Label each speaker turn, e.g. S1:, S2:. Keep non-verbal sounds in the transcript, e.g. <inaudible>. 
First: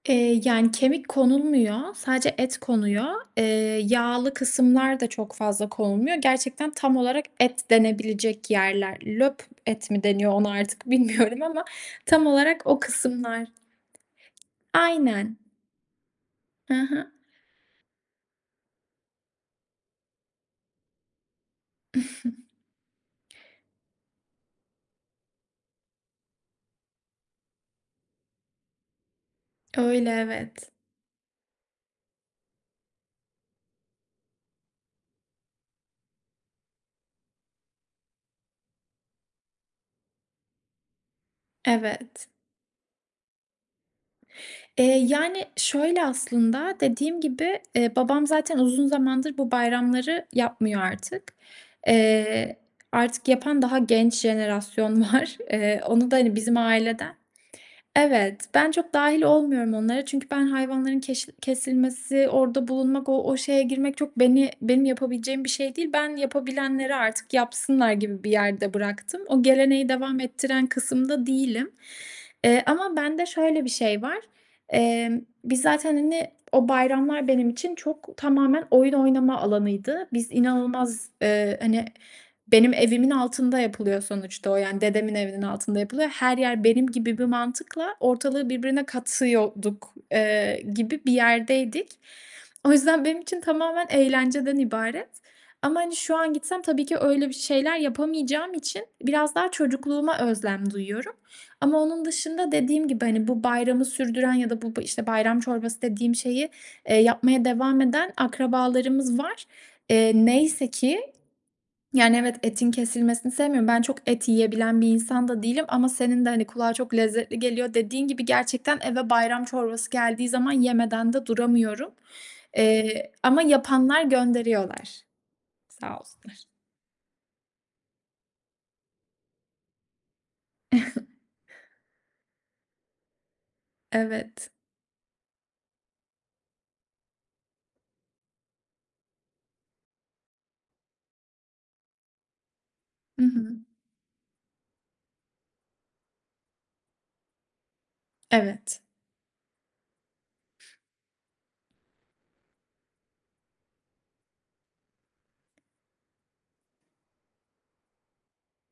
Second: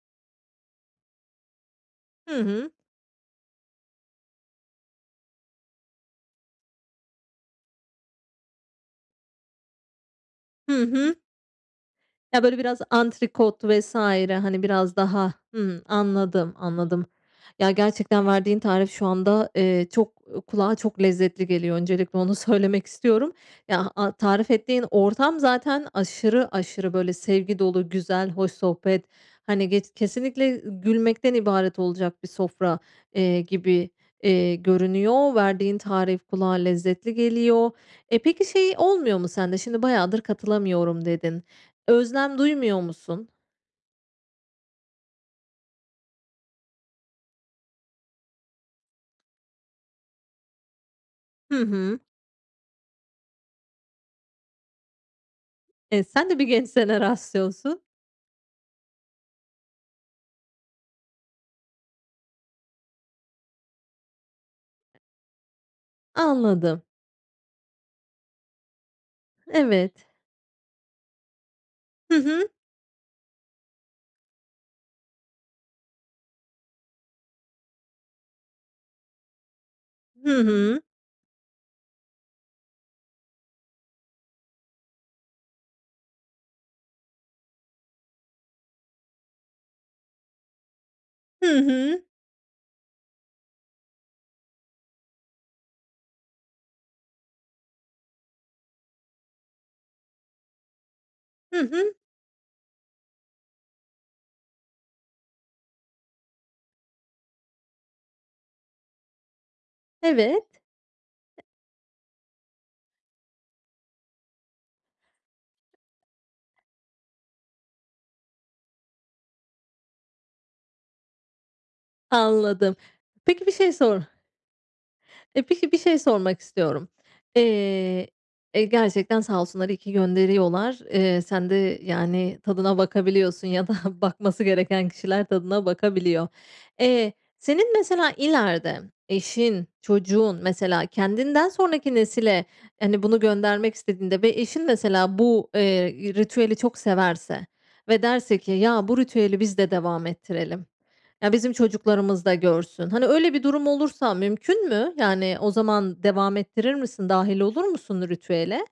S1: Eee, yani kemik konulmuyor,
S2: Hı
S1: sadece et
S2: hı.
S1: konuyor. Eee, yağlı kısımlar da çok fazla konulmuyor. Gerçekten tam olarak et denebilecek yerler. Löp et mi deniyor onu
S2: Hı
S1: artık
S2: hı.
S1: bilmiyorum <chuckles> ama tam
S2: Ya böyle
S1: olarak o
S2: biraz
S1: kısımlar.
S2: antrikot vs. hani biraz daha
S1: Aynen.
S2: Hımm, anladım,
S1: Hı
S2: anladım.
S1: hı.
S2: Ya gerçekten verdiğin tarif şu anda, eee, çok kulağa çok lezzetli geliyor. Öncelikle onu
S1: <chuckles>
S2: söylemek istiyorum. Ya a tarif ettiğin ortam zaten aşırı aşırı böyle sevgi dolu, güzel, hoş sohbet. Hani ge
S1: Öyle,
S2: kesinlikle
S1: evet.
S2: gülmekten ibaret olacak bir sofra, eee, gibi, iii, görünüyor. Verdiğin tarif kulağa lezzetli geliyor. E, peki şey olmuyor mu sende? Şimdi bayadır katılamıyorum dedin.
S1: Evet.
S2: Özlem duymuyor musun?
S1: Eee, yani, şöyle aslında, dediğim gibi babam, eee, zaten uzun zamandır bu bayramları yapmıyor artık.
S2: Hı hı.
S1: Eee, artık yapan daha genç jenerasyon var. <chuckles> Eee,
S2: E,
S1: onu da
S2: sen
S1: hani
S2: de bir
S1: bizim
S2: <unintelligible>
S1: aileden
S2: rastlıyorsun.
S1: Evet. Ben çok dâhil olmuyorum onlara. Çünkü ben hayvanların keş kesilmesi, orada bulunmak, o şe şeye girmek çok beni benim yapabileceğim bir şey değil. Ben
S2: Anladım.
S1: yapabilenleri artık yapsınlar gibi bir yerde bıraktım. O geleneği
S2: Evet.
S1: devam ettiren kısımda değilim,
S2: Hı hı.
S1: eee, ama bende şöyle bir şey var. Emm, biz zaten hani o bayramlar benim için, çok, tamamen oyun oynama alanıydı. Biz
S2: Hı hı.
S1: inanılmaz, ııı, hani benim evimin altında yapılıyor sonuçta o yani. Dedemin evinin altında yapılıyor. Her yer benim gibi bir mantıkla ortalığı birbirine katıyorduk, eee, gibi bir
S2: Hı
S1: yerdeydik.
S2: hı.
S1: O yüzden benim için tamamen eğlenceden ibaret ama hani şu an gitsem tabii ki öyle bir şeyler yapamayacağım için biraz daha çocukluğuma özlem duyuyorum
S2: Hı
S1: ama
S2: hı.
S1: onun dışında dediğim gibi hani bu bayramı sürdüren ya da bu bu işte bayram çorbası dediğim şeyi, eee, yapmaya devam eden akrabalarımız var, eee,
S2: Evet.
S1: neyse ki
S2: E
S1: Yani evet etin kesilmesini sevmiyorum. Ben çok et yiyebilen bir insan da değilim ama senin de hani kulağa çok lezzetli geliyor dediğin gibi. Gerçekten eve bayram çorbası geldiği zaman yemeden de duramıyorum.
S2: Anladım.
S1: Eee, ama
S2: Peki bir şey sor
S1: yapanlar gönderiyorlar.
S2: E, peki bir
S1: Sağ
S2: şey sormak
S1: olsunlar.
S2: istiyorum. Eee, e, gerçekten sağ olsunlar iyi ki gönderiyorlar.
S1: <chuckles>
S2: Iıı, sen de yani, tadına bakabiliyorsun ya da bakması
S1: Evet.
S2: gereken kişiler tadına bakabiliyor. Eee, senin mesela ileride eşin, çocuğun mesela kendinden sonraki nesile hani bunu
S1: Hı hı.
S2: göndermek istediğinde ve eşin de mesela bu, eee, ritüeli çok severse ve derse ki,
S1: Evet.
S2: ya bu ritüeli biz de devam ettirelim. Ya bizim çocuklarımız da görsün. Hani öyle bir durum olursa mümkün mü? Yani o zaman devam ettirir misin? Dâhil olur musun ritüele?